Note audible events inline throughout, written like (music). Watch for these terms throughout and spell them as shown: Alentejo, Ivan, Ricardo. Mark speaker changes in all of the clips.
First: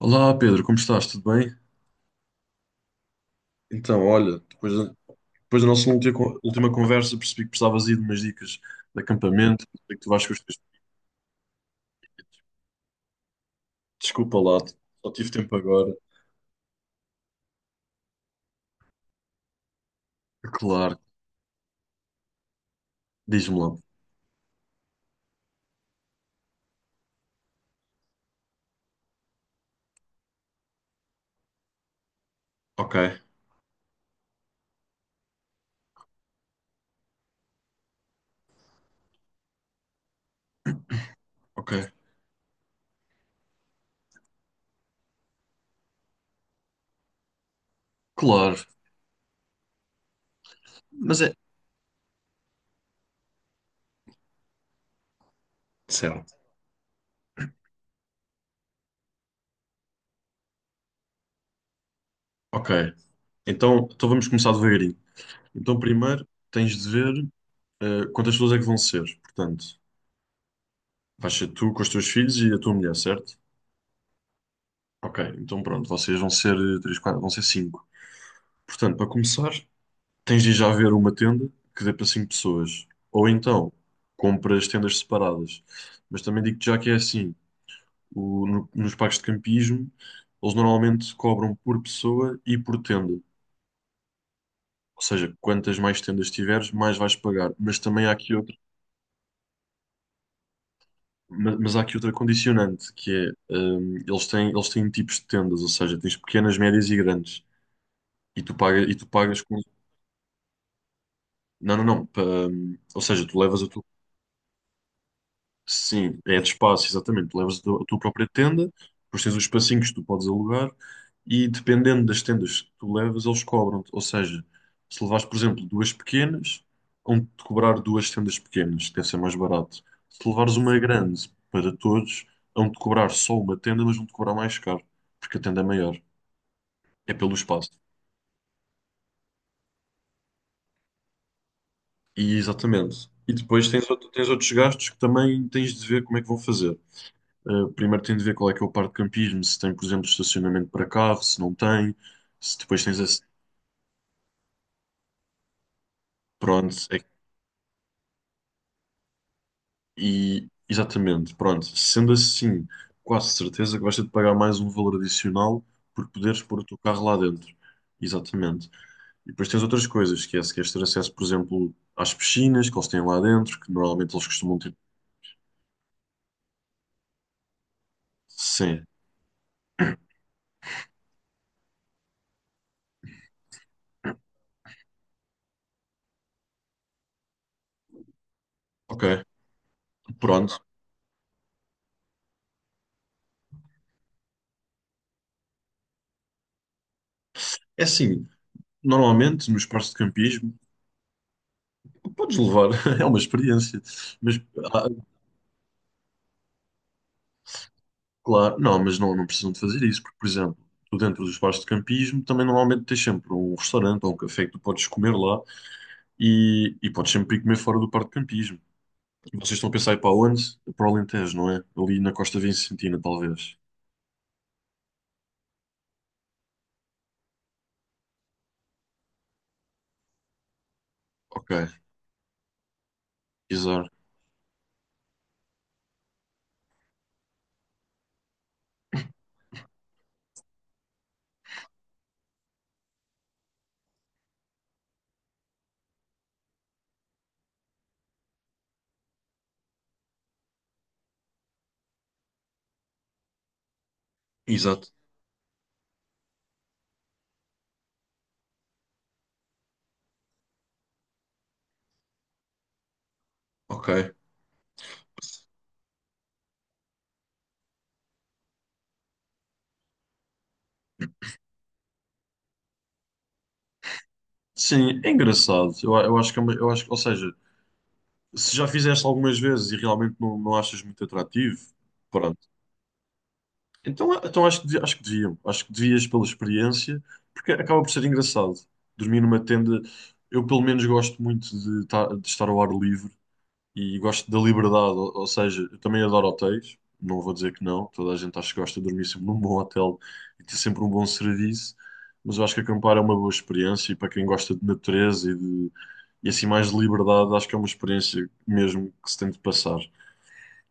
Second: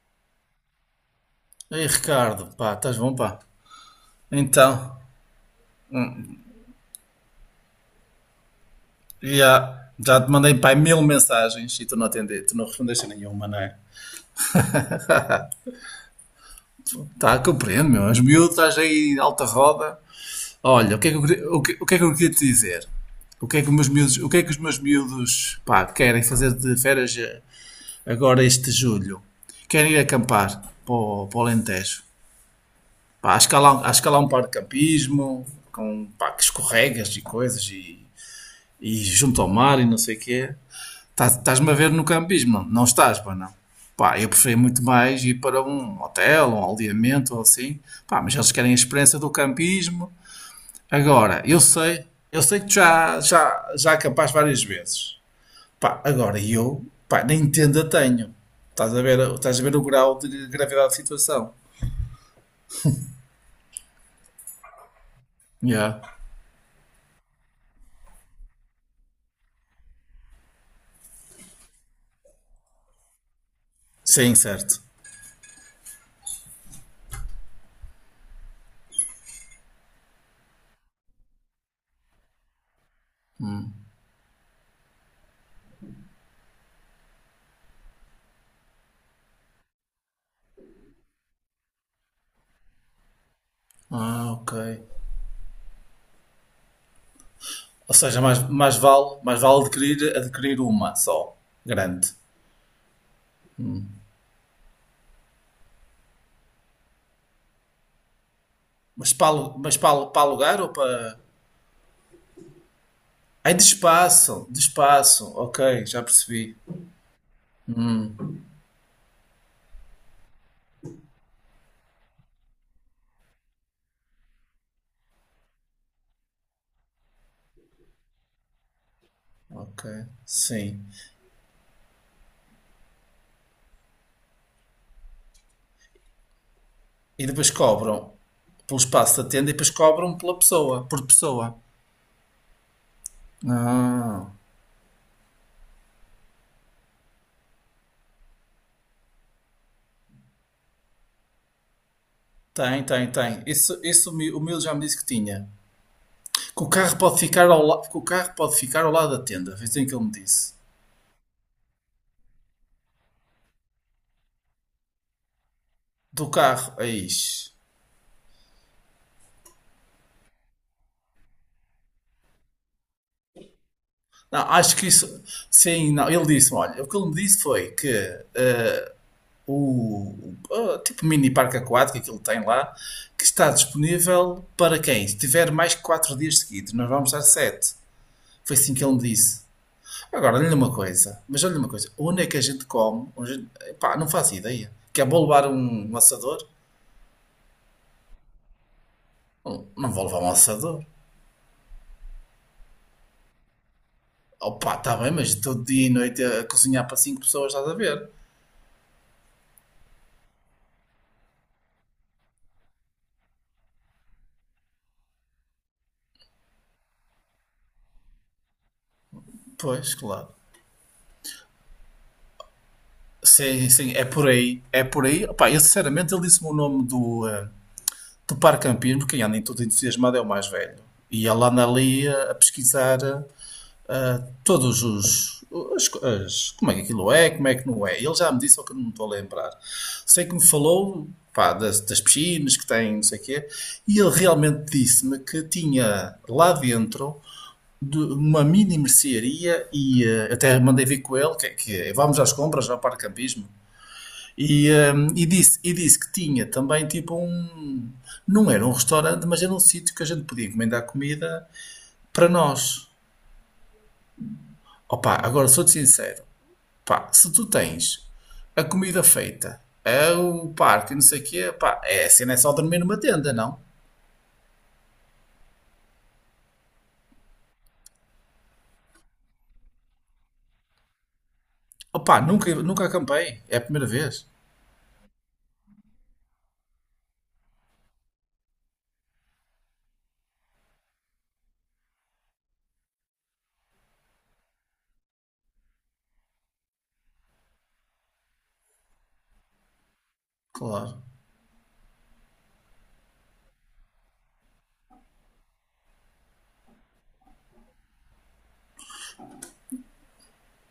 Speaker 1: Olá Pedro, como estás? Tudo bem?
Speaker 2: Ei, Ricardo, pá, estás bom, pá?
Speaker 1: Então, olha,
Speaker 2: Então,
Speaker 1: depois da nossa
Speaker 2: hum,
Speaker 1: última conversa percebi que precisavas aí de umas dicas de acampamento,
Speaker 2: já,
Speaker 1: sei que tu
Speaker 2: já
Speaker 1: vais
Speaker 2: te
Speaker 1: com os
Speaker 2: mandei,
Speaker 1: teus...
Speaker 2: pá, mil mensagens e tu não atendeste, tu não respondeste a nenhuma, não é?
Speaker 1: Desculpa lá, só tive tempo agora.
Speaker 2: Tá, compreendo, meu. És miúdo, estás aí alta roda. Olha,
Speaker 1: Claro,
Speaker 2: o que é que eu queria te dizer?
Speaker 1: diz-me lá.
Speaker 2: O que é que os meus miúdos, pá, querem fazer de férias agora este julho? Querem ir acampar para o Alentejo.
Speaker 1: Ok,
Speaker 2: Pá, acho que há lá um par de campismo, com, pá, que escorregas e coisas e junto ao mar e não sei o quê. Estás-me
Speaker 1: ok.
Speaker 2: a ver no campismo? Não estás, pá, não. Pá, eu prefiro muito mais ir para um hotel, um aldeamento ou assim. Pá, mas eles
Speaker 1: Claro,
Speaker 2: querem a experiência do campismo.
Speaker 1: mas é...
Speaker 2: Agora, eu sei que tu já acampaste várias vezes. Pá,
Speaker 1: Certo.
Speaker 2: agora eu, pá, nem tenda tenho. Estás a ver o grau de gravidade da situação.
Speaker 1: Ok, então, vamos começar devagarinho. Então
Speaker 2: Yeah.
Speaker 1: primeiro tens de ver quantas pessoas é que vão ser. Portanto, vais ser tu com os teus filhos e a tua mulher, certo?
Speaker 2: Sim, certo.
Speaker 1: Ok, então pronto, vocês vão ser três, quatro, vão ser cinco. Portanto, para começar... tens de já ver uma tenda que dê para cinco pessoas. Ou então, compras tendas separadas. Mas também digo-te já que é assim, nos parques de campismo, eles normalmente cobram por pessoa e por tenda.
Speaker 2: Ah, ok.
Speaker 1: Ou seja, quantas mais tendas tiveres, mais vais pagar. Mas
Speaker 2: Ou
Speaker 1: também há
Speaker 2: seja,
Speaker 1: aqui
Speaker 2: mais,
Speaker 1: outra,
Speaker 2: mais vale, mais vale adquirir uma só,
Speaker 1: há aqui
Speaker 2: grande.
Speaker 1: outra condicionante, que é, eles têm tipos de tendas, ou seja, tens pequenas, médias e grandes. E tu pagas, e tu pagas com...
Speaker 2: Para alugar ou para,
Speaker 1: Não, não, não. Ou seja, tu
Speaker 2: aí de
Speaker 1: levas a tua
Speaker 2: espaço, de espaço, ok, já
Speaker 1: Sim, é de
Speaker 2: percebi.
Speaker 1: espaço, exatamente. Tu levas a tua própria tenda, depois tens os espacinhos que tu podes alugar e dependendo das tendas que tu levas, eles cobram-te. Ou seja, se levares, por exemplo, duas pequenas, vão-te cobrar duas tendas pequenas, que deve ser mais barato.
Speaker 2: Ok,
Speaker 1: Se levares uma
Speaker 2: sim.
Speaker 1: grande para todos, vão-te cobrar só uma tenda, mas vão-te cobrar mais caro, porque a tenda é maior, é
Speaker 2: E
Speaker 1: pelo
Speaker 2: depois
Speaker 1: espaço.
Speaker 2: cobram pelo espaço da tenda e depois cobram pela pessoa, por pessoa.
Speaker 1: E exatamente. E depois tens, tens
Speaker 2: Ah,
Speaker 1: outros gastos que também tens de ver como é que vão fazer. Primeiro tem de ver qual é que é o parque de campismo, se tem, por exemplo, estacionamento para carro, se não tem, se
Speaker 2: tem,
Speaker 1: depois tens
Speaker 2: tem,
Speaker 1: esse.
Speaker 2: tem. Isso, o meu já me disse que tinha.
Speaker 1: Pronto, é-
Speaker 2: Que o carro pode ficar ao lado da tenda, foi assim que ele me
Speaker 1: e
Speaker 2: disse.
Speaker 1: exatamente, pronto. Sendo assim, quase certeza que vais ter de pagar mais um valor adicional por
Speaker 2: Do
Speaker 1: poderes pôr o
Speaker 2: carro,
Speaker 1: teu carro
Speaker 2: aí.
Speaker 1: lá dentro. Exatamente. E depois tens outras coisas, que é se queres ter acesso, por exemplo, às piscinas que eles têm lá dentro, que normalmente eles
Speaker 2: Não,
Speaker 1: costumam ter.
Speaker 2: acho que isso, sim, não, ele disse-me, olha, o que ele me disse foi que
Speaker 1: Sim,
Speaker 2: o tipo mini parque aquático que ele tem lá, que está disponível para quem tiver mais que 4 dias seguidos. Nós vamos dar sete. Foi assim que ele me
Speaker 1: ok,
Speaker 2: disse. Agora, olha-lhe
Speaker 1: pronto.
Speaker 2: uma coisa, mas olha-lhe uma coisa, onde é que a gente come? Pá, não faço ideia. Quer vou levar um assador?
Speaker 1: É assim, normalmente nos
Speaker 2: Não, não
Speaker 1: parques de
Speaker 2: vou levar um
Speaker 1: campismo
Speaker 2: assador.
Speaker 1: podes levar, (laughs) é uma experiência, mas
Speaker 2: Opa,
Speaker 1: ah,
Speaker 2: está bem, mas todo dia e noite a cozinhar para 5 pessoas, estás a ver?
Speaker 1: Claro, não, mas não, não precisam de fazer isso, porque, por exemplo, tu dentro dos bares de campismo também normalmente tens sempre um restaurante ou um café que tu podes comer lá e podes sempre ir comer fora do parque de campismo. Vocês estão a pensar
Speaker 2: Pois,
Speaker 1: em ir para
Speaker 2: claro.
Speaker 1: onde? Para o Alentejo, não é? Ali na Costa Vicentina, talvez.
Speaker 2: Sim, sim, é por aí. É por aí. Opá, eu sinceramente ele disse-me o nome do, de parcampismo, porque anda em tudo entusiasmado é o mais velho. E ele
Speaker 1: Ok,
Speaker 2: anda ali a pesquisar
Speaker 1: exato.
Speaker 2: ah, todos os. Como é que aquilo é, como é que não é. Ele já me disse, só que eu não me estou a lembrar. Sei que me falou pá, das piscinas que tem, não sei o quê, e ele realmente disse-me que tinha lá dentro de uma mini mercearia e até mandei vir com ele que, é, vamos às compras ao parcampismo e,
Speaker 1: Exato.
Speaker 2: e disse que tinha também tipo um. Não era um restaurante, mas era um sítio que a gente podia encomendar comida para nós.
Speaker 1: Ok.
Speaker 2: Opa, agora sou-te sincero. Pá, se tu tens a comida feita, é o parque, não sei o quê, pá, é assim, não é só dormir numa tenda, não?
Speaker 1: Sim, é engraçado. Eu acho que é eu ou seja, se já fizeste algumas vezes e realmente não, não achas muito atrativo,
Speaker 2: Opa,
Speaker 1: pronto.
Speaker 2: nunca, nunca acampei. É a primeira
Speaker 1: Então,
Speaker 2: vez.
Speaker 1: então acho que, acho que deviam. Acho que devias pela experiência, porque acaba por ser engraçado. Dormir numa tenda, eu pelo menos gosto muito de, de estar ao ar livre e gosto da liberdade, ou seja, eu também adoro hotéis, não vou dizer que não, toda a gente acho que gosta de dormir sempre num bom hotel e ter sempre um
Speaker 2: Claro.
Speaker 1: bom serviço, mas eu acho que acampar é uma boa experiência e para quem gosta de natureza e de e assim mais de liberdade, acho que é uma experiência mesmo que se tem de passar.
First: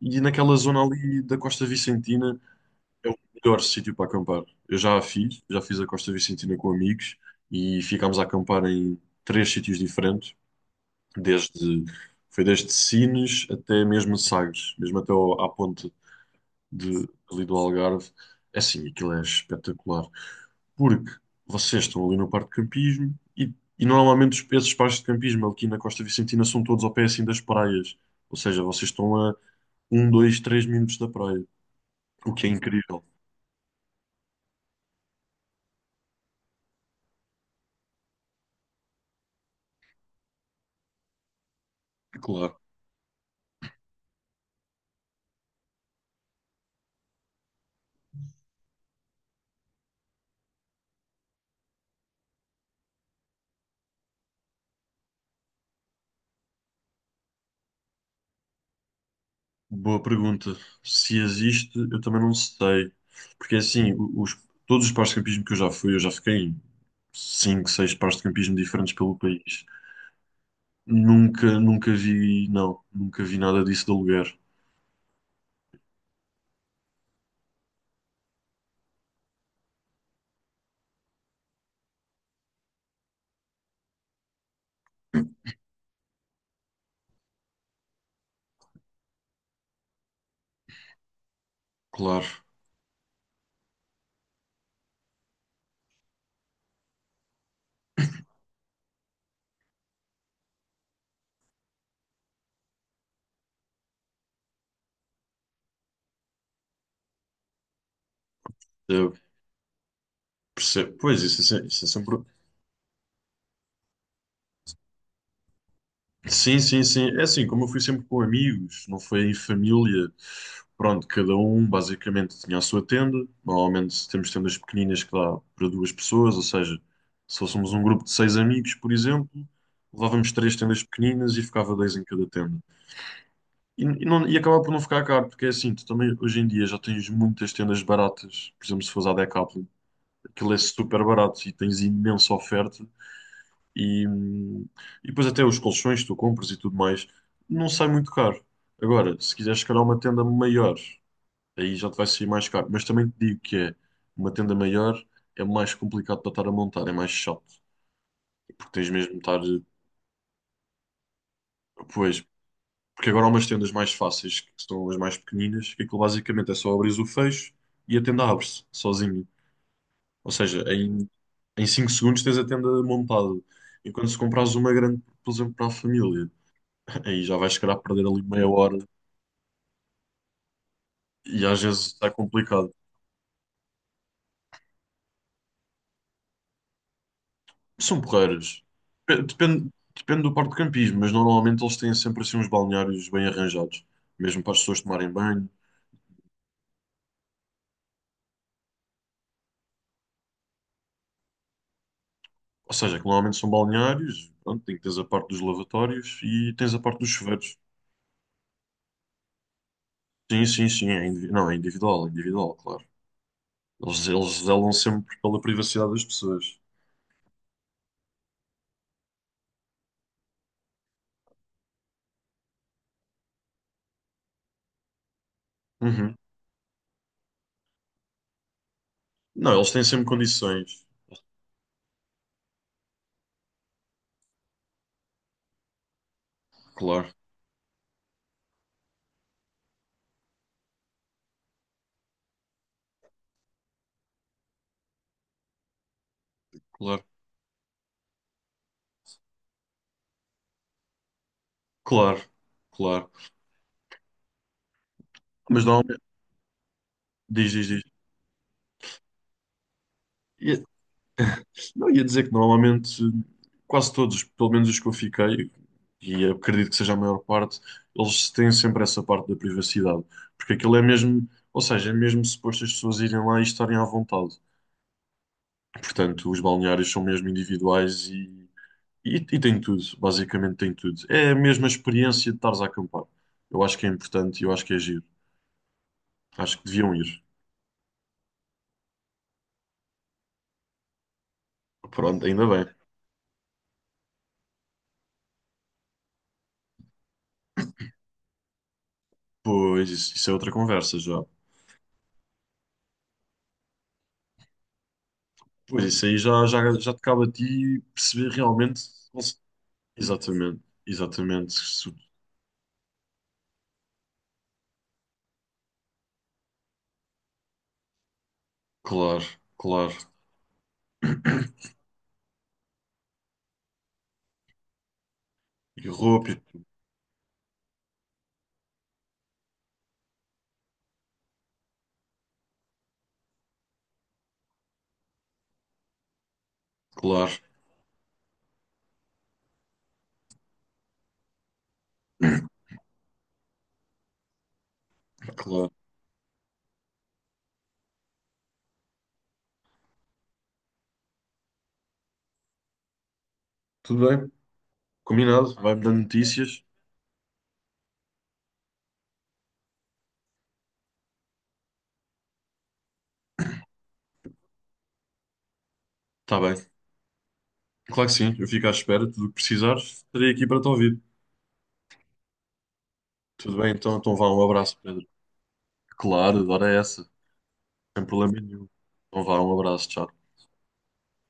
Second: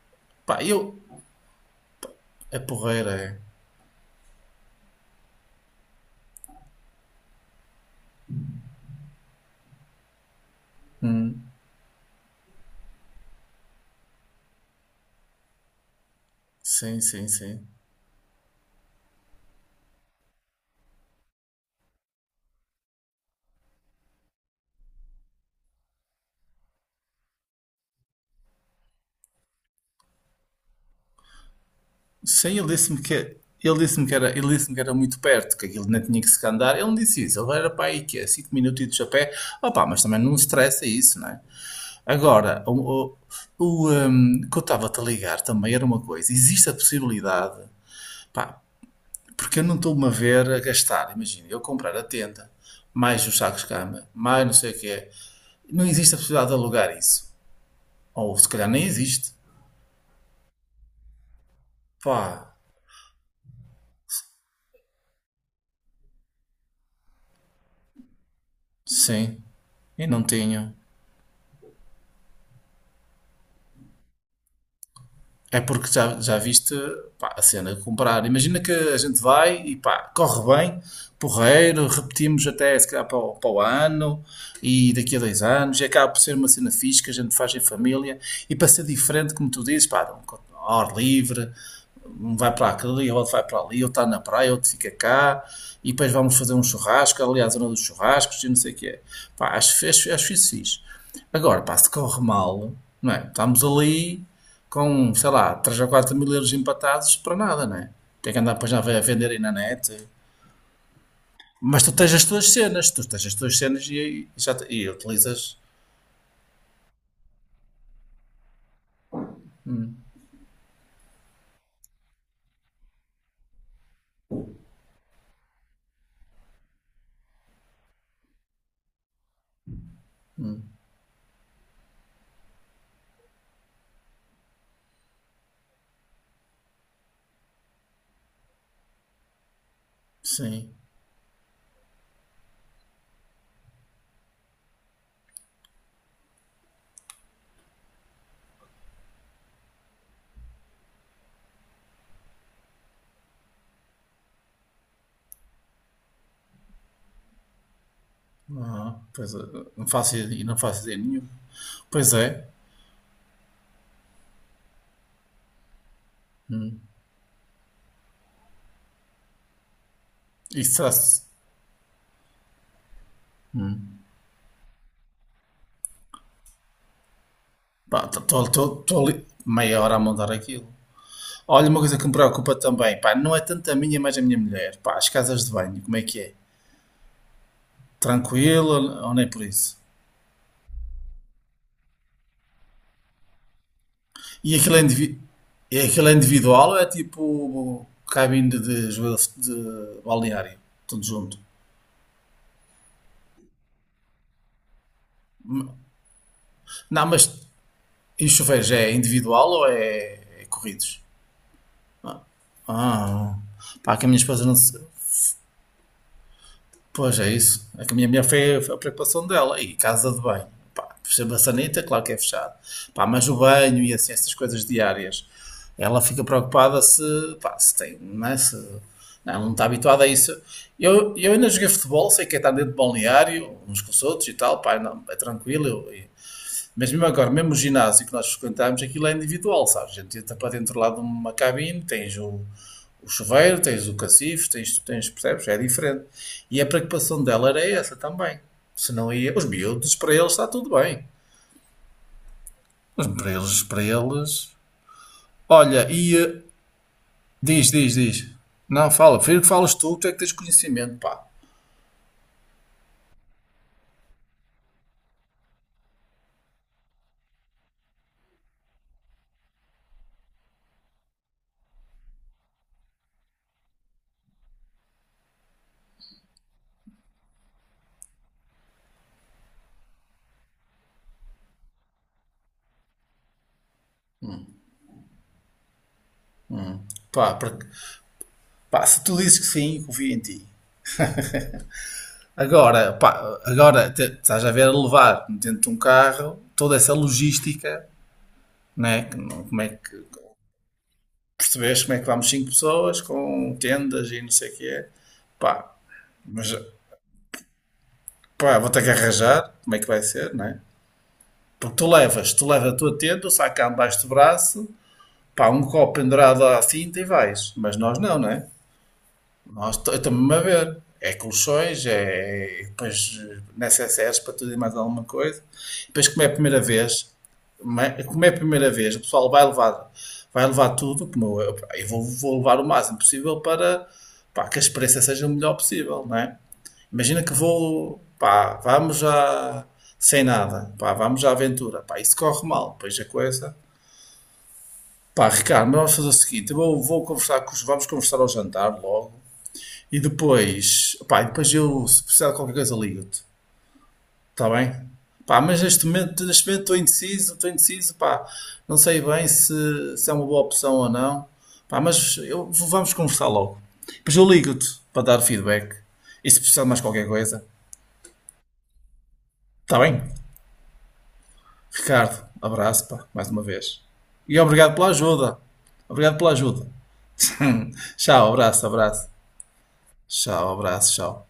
Speaker 1: E naquela
Speaker 2: Pá,
Speaker 1: zona
Speaker 2: eu.
Speaker 1: ali da Costa Vicentina.
Speaker 2: É
Speaker 1: É
Speaker 2: porreira,
Speaker 1: o
Speaker 2: é.
Speaker 1: melhor sítio para acampar. Eu já a fiz, já fiz a Costa Vicentina com amigos e ficámos a acampar em três sítios diferentes, desde foi desde Sines até mesmo Sagres, mesmo à ponte
Speaker 2: Sim,
Speaker 1: de,
Speaker 2: sim,
Speaker 1: ali do
Speaker 2: sim.
Speaker 1: Algarve. É assim, aquilo é espetacular, porque vocês estão ali no parque de campismo e normalmente esses parques de campismo aqui na Costa Vicentina são todos ao pé assim das praias, ou seja, vocês estão a um, dois, três minutos da praia, o que é
Speaker 2: Sim,
Speaker 1: incrível.
Speaker 2: ele disse-me que era muito perto, que aquilo não tinha que se andar. Ele não disse isso, ele era para aí que é 5 minutos a pé. Opa, mas também não estressa isso, não é?
Speaker 1: Claro.
Speaker 2: Agora, que eu estava-te a ligar também era uma coisa. Existe a possibilidade, pá, porque eu não estou-me a ver a gastar. Imagina, eu comprar a tenda, mais os sacos de cama, mais não sei o que é. Não existe a possibilidade de alugar isso. Ou se calhar nem existe.
Speaker 1: Boa pergunta. Se existe, eu também não
Speaker 2: Pá,
Speaker 1: sei. Porque assim, todos os pares de campismo que eu já fui, eu já fiquei em 5, 6 pares de campismo diferentes pelo
Speaker 2: sim,
Speaker 1: país.
Speaker 2: eu não tenho.
Speaker 1: Nunca, nunca vi, não, nunca vi nada disso de aluguer.
Speaker 2: É porque já viste pá, a cena de comprar. Imagina que a gente vai e pá, corre bem, porreiro, repetimos até se calhar para o ano e daqui a 2 anos. E acaba por ser uma cena fixe que a gente faz em família e para ser diferente, como tu dizes, pá, ao ar livre,
Speaker 1: Claro,
Speaker 2: um vai para aquele, e outro vai para ali, outro está na praia, outro fica cá, e depois vamos fazer um churrasco, aliás à zona dos churrascos, e não sei o que é. Pá, acho isso fixe. Agora, pá, se corre mal, não é? Estamos ali com, sei lá, 3 ou 4 mil euros empatados para nada, não é? Tem que andar depois já a
Speaker 1: é,
Speaker 2: vender aí na net.
Speaker 1: percebo. Pois, isso é, se-
Speaker 2: Mas
Speaker 1: isso é
Speaker 2: tu tens
Speaker 1: sempre.
Speaker 2: as tuas cenas, tu tens as tuas cenas e e utilizas.
Speaker 1: Sim, sim, sim. É assim, como eu fui sempre com amigos, não foi em família, pronto, cada um basicamente tinha a sua tenda. Normalmente temos tendas pequeninas que dá para duas pessoas, ou seja, se fôssemos um grupo de seis amigos, por exemplo, levávamos três tendas pequeninas e ficava dois em cada tenda. Não, e acaba por não ficar caro, porque é assim, tu também hoje em dia já tens muitas tendas baratas, por exemplo, se fores à Decathlon, aquilo é
Speaker 2: Sim,
Speaker 1: super barato e tens imensa oferta e, hum, e depois até os colchões que tu compras e tudo mais, não sai muito caro. Agora, se quiseres se calhar uma tenda maior, aí já te vai sair mais caro. Mas também te digo que é uma tenda maior é mais complicado para estar a montar, é mais chato. Porque tens
Speaker 2: não,
Speaker 1: mesmo de
Speaker 2: pois, é,
Speaker 1: estar,
Speaker 2: e não faço ideia nenhuma. Pois
Speaker 1: pois,
Speaker 2: é,
Speaker 1: porque agora há umas tendas mais fáceis, que são as mais pequeninas, que aquilo basicamente é só abrir o fecho e a tenda abre-se sozinho. Ou seja,
Speaker 2: isso será-se.
Speaker 1: em 5 segundos tens a tenda montada. Enquanto se comprares uma grande, por exemplo, para a família aí já vais chegar a perder
Speaker 2: Pá,
Speaker 1: ali meia hora
Speaker 2: estou ali meia hora a montar aquilo.
Speaker 1: e às
Speaker 2: Olha, uma coisa
Speaker 1: vezes
Speaker 2: que
Speaker 1: é
Speaker 2: me preocupa
Speaker 1: complicado.
Speaker 2: também, pá, não é tanto a minha, mas a minha mulher. Pá, as casas de banho, como é que é?
Speaker 1: São porreiras.
Speaker 2: Tranquilo ou não é por
Speaker 1: Depende,
Speaker 2: isso?
Speaker 1: depende do parque de campismo, mas normalmente eles têm sempre assim uns balneários bem arranjados, mesmo para
Speaker 2: E
Speaker 1: as
Speaker 2: aquilo é,
Speaker 1: pessoas tomarem
Speaker 2: indivi-
Speaker 1: banho.
Speaker 2: e aquilo é individual ou é tipo cabine de, joelho de balneário? Tudo junto.
Speaker 1: Ou seja, que normalmente são balneários, pronto, tem que tens a parte dos lavatórios e tens a parte
Speaker 2: Não,
Speaker 1: dos
Speaker 2: mas
Speaker 1: chuveiros.
Speaker 2: em chuveiros é individual ou é,
Speaker 1: Sim,
Speaker 2: é
Speaker 1: sim, sim,
Speaker 2: corridos?
Speaker 1: não, é individual, claro.
Speaker 2: Ah, pá, que
Speaker 1: Eles,
Speaker 2: a minha
Speaker 1: eles
Speaker 2: esposa não
Speaker 1: zelam
Speaker 2: se...
Speaker 1: sempre pela privacidade das pessoas.
Speaker 2: Pois é isso. É a minha mulher foi a preocupação dela. E casa de banho. Pá, a maçaneta, claro que é fechado. Pá, mas o banho e assim, essas coisas diárias. Ela
Speaker 1: Uhum.
Speaker 2: fica preocupada se, pá, se tem, não é? Se, não, ela não
Speaker 1: Não,
Speaker 2: está
Speaker 1: eles têm
Speaker 2: habituada a
Speaker 1: sempre
Speaker 2: isso.
Speaker 1: condições.
Speaker 2: Eu ainda joguei futebol, sei que é estar dentro de balneário, uns com os outros e tal, pá, não, é tranquilo. Mas mesmo
Speaker 1: Claro,
Speaker 2: agora, mesmo o ginásio que nós frequentámos, aquilo é individual, sabes? A gente entra para dentro lá de uma cabine, tens o chuveiro, tens o cacifo, tens, percebes? É diferente. E a
Speaker 1: claro,
Speaker 2: preocupação dela era essa também. Se não ia. Os miúdos, para eles está tudo bem.
Speaker 1: claro,
Speaker 2: Os
Speaker 1: claro.
Speaker 2: para eles, para eles.
Speaker 1: Mas
Speaker 2: Olha,
Speaker 1: normalmente,
Speaker 2: e.
Speaker 1: diz,
Speaker 2: Diz,
Speaker 1: diz,
Speaker 2: diz, diz. Não, fala. Prefiro que falas tu é que tens
Speaker 1: diz.
Speaker 2: conhecimento, pá.
Speaker 1: Não, ia dizer que normalmente quase todos, pelo menos os que eu fiquei, e acredito que seja a maior parte, eles têm sempre essa parte da privacidade. Porque aquilo é mesmo, ou seja, é mesmo suposto as pessoas irem lá e estarem à vontade. Portanto, os balneários são mesmo individuais e têm tudo, basicamente têm tudo. É a mesma experiência de estares a acampar. Eu acho que é importante e eu acho que é giro. Acho que deviam ir.
Speaker 2: Pá, porque, pá, se tu dizes que sim, confio em ti.
Speaker 1: Pronto, ainda bem.
Speaker 2: Agora, pá, estás a ver a levar dentro de um carro toda essa logística, né? que não- Como é que
Speaker 1: Pois, isso é outra conversa já.
Speaker 2: percebes como é que vamos cinco pessoas com tendas e não sei o que é. Pá,
Speaker 1: Pois isso aí já,
Speaker 2: mas
Speaker 1: já, já te cabe a ti perceber
Speaker 2: pá, vou
Speaker 1: realmente.
Speaker 2: ter que arranjar, como é que vai ser, né?
Speaker 1: Exatamente, exatamente.
Speaker 2: Porque tu
Speaker 1: Isso-
Speaker 2: levas, tu levas a tua tenda, o sacão debaixo do braço, pá, um copo pendurado à cinta e vais. Mas nós não, né?
Speaker 1: Claro, claro.
Speaker 2: Eu estou-me a ver. É colchões, é, depois necessários para tudo e mais alguma coisa.
Speaker 1: E
Speaker 2: Depois,
Speaker 1: roupa,
Speaker 2: como é a primeira vez, o pessoal vai levar, tudo, como eu vou levar o máximo possível para pá, que a experiência seja o melhor possível, não é? Imagina que
Speaker 1: claro,
Speaker 2: vou, pá, vamos já sem nada, pá, vamos à aventura, pá, isso corre mal, pois a coisa. Pá, Ricardo,
Speaker 1: claro.
Speaker 2: mas vamos fazer o seguinte, eu vou, vou conversar com os, vamos conversar ao jantar logo, e depois, pá, e depois eu, se precisar de qualquer coisa, ligo-te.
Speaker 1: Tudo bem,
Speaker 2: Está bem? Pá,
Speaker 1: combinado.
Speaker 2: mas
Speaker 1: Vai-me
Speaker 2: neste
Speaker 1: dando
Speaker 2: momento, neste
Speaker 1: notícias.
Speaker 2: momento estou indeciso, pá, não sei bem se é uma boa opção ou não. Pá, mas eu, vamos conversar logo. Depois eu ligo-te para dar feedback. E se
Speaker 1: Está bem,
Speaker 2: precisar de mais qualquer coisa,
Speaker 1: claro que sim. Eu fico à espera. Tudo o que
Speaker 2: está
Speaker 1: precisares,
Speaker 2: bem?
Speaker 1: estarei aqui para te ouvir.
Speaker 2: Ricardo, abraço, pá, mais uma
Speaker 1: Tudo bem,
Speaker 2: vez.
Speaker 1: então, então vá,
Speaker 2: E
Speaker 1: um
Speaker 2: obrigado
Speaker 1: abraço,
Speaker 2: pela
Speaker 1: Pedro.
Speaker 2: ajuda. Obrigado pela
Speaker 1: Claro, adoro
Speaker 2: ajuda.
Speaker 1: essa. Sem
Speaker 2: Tchau,
Speaker 1: problema
Speaker 2: abraço,
Speaker 1: nenhum.
Speaker 2: abraço.
Speaker 1: Então vá, um abraço, tchau.
Speaker 2: Tchau, abraço, tchau.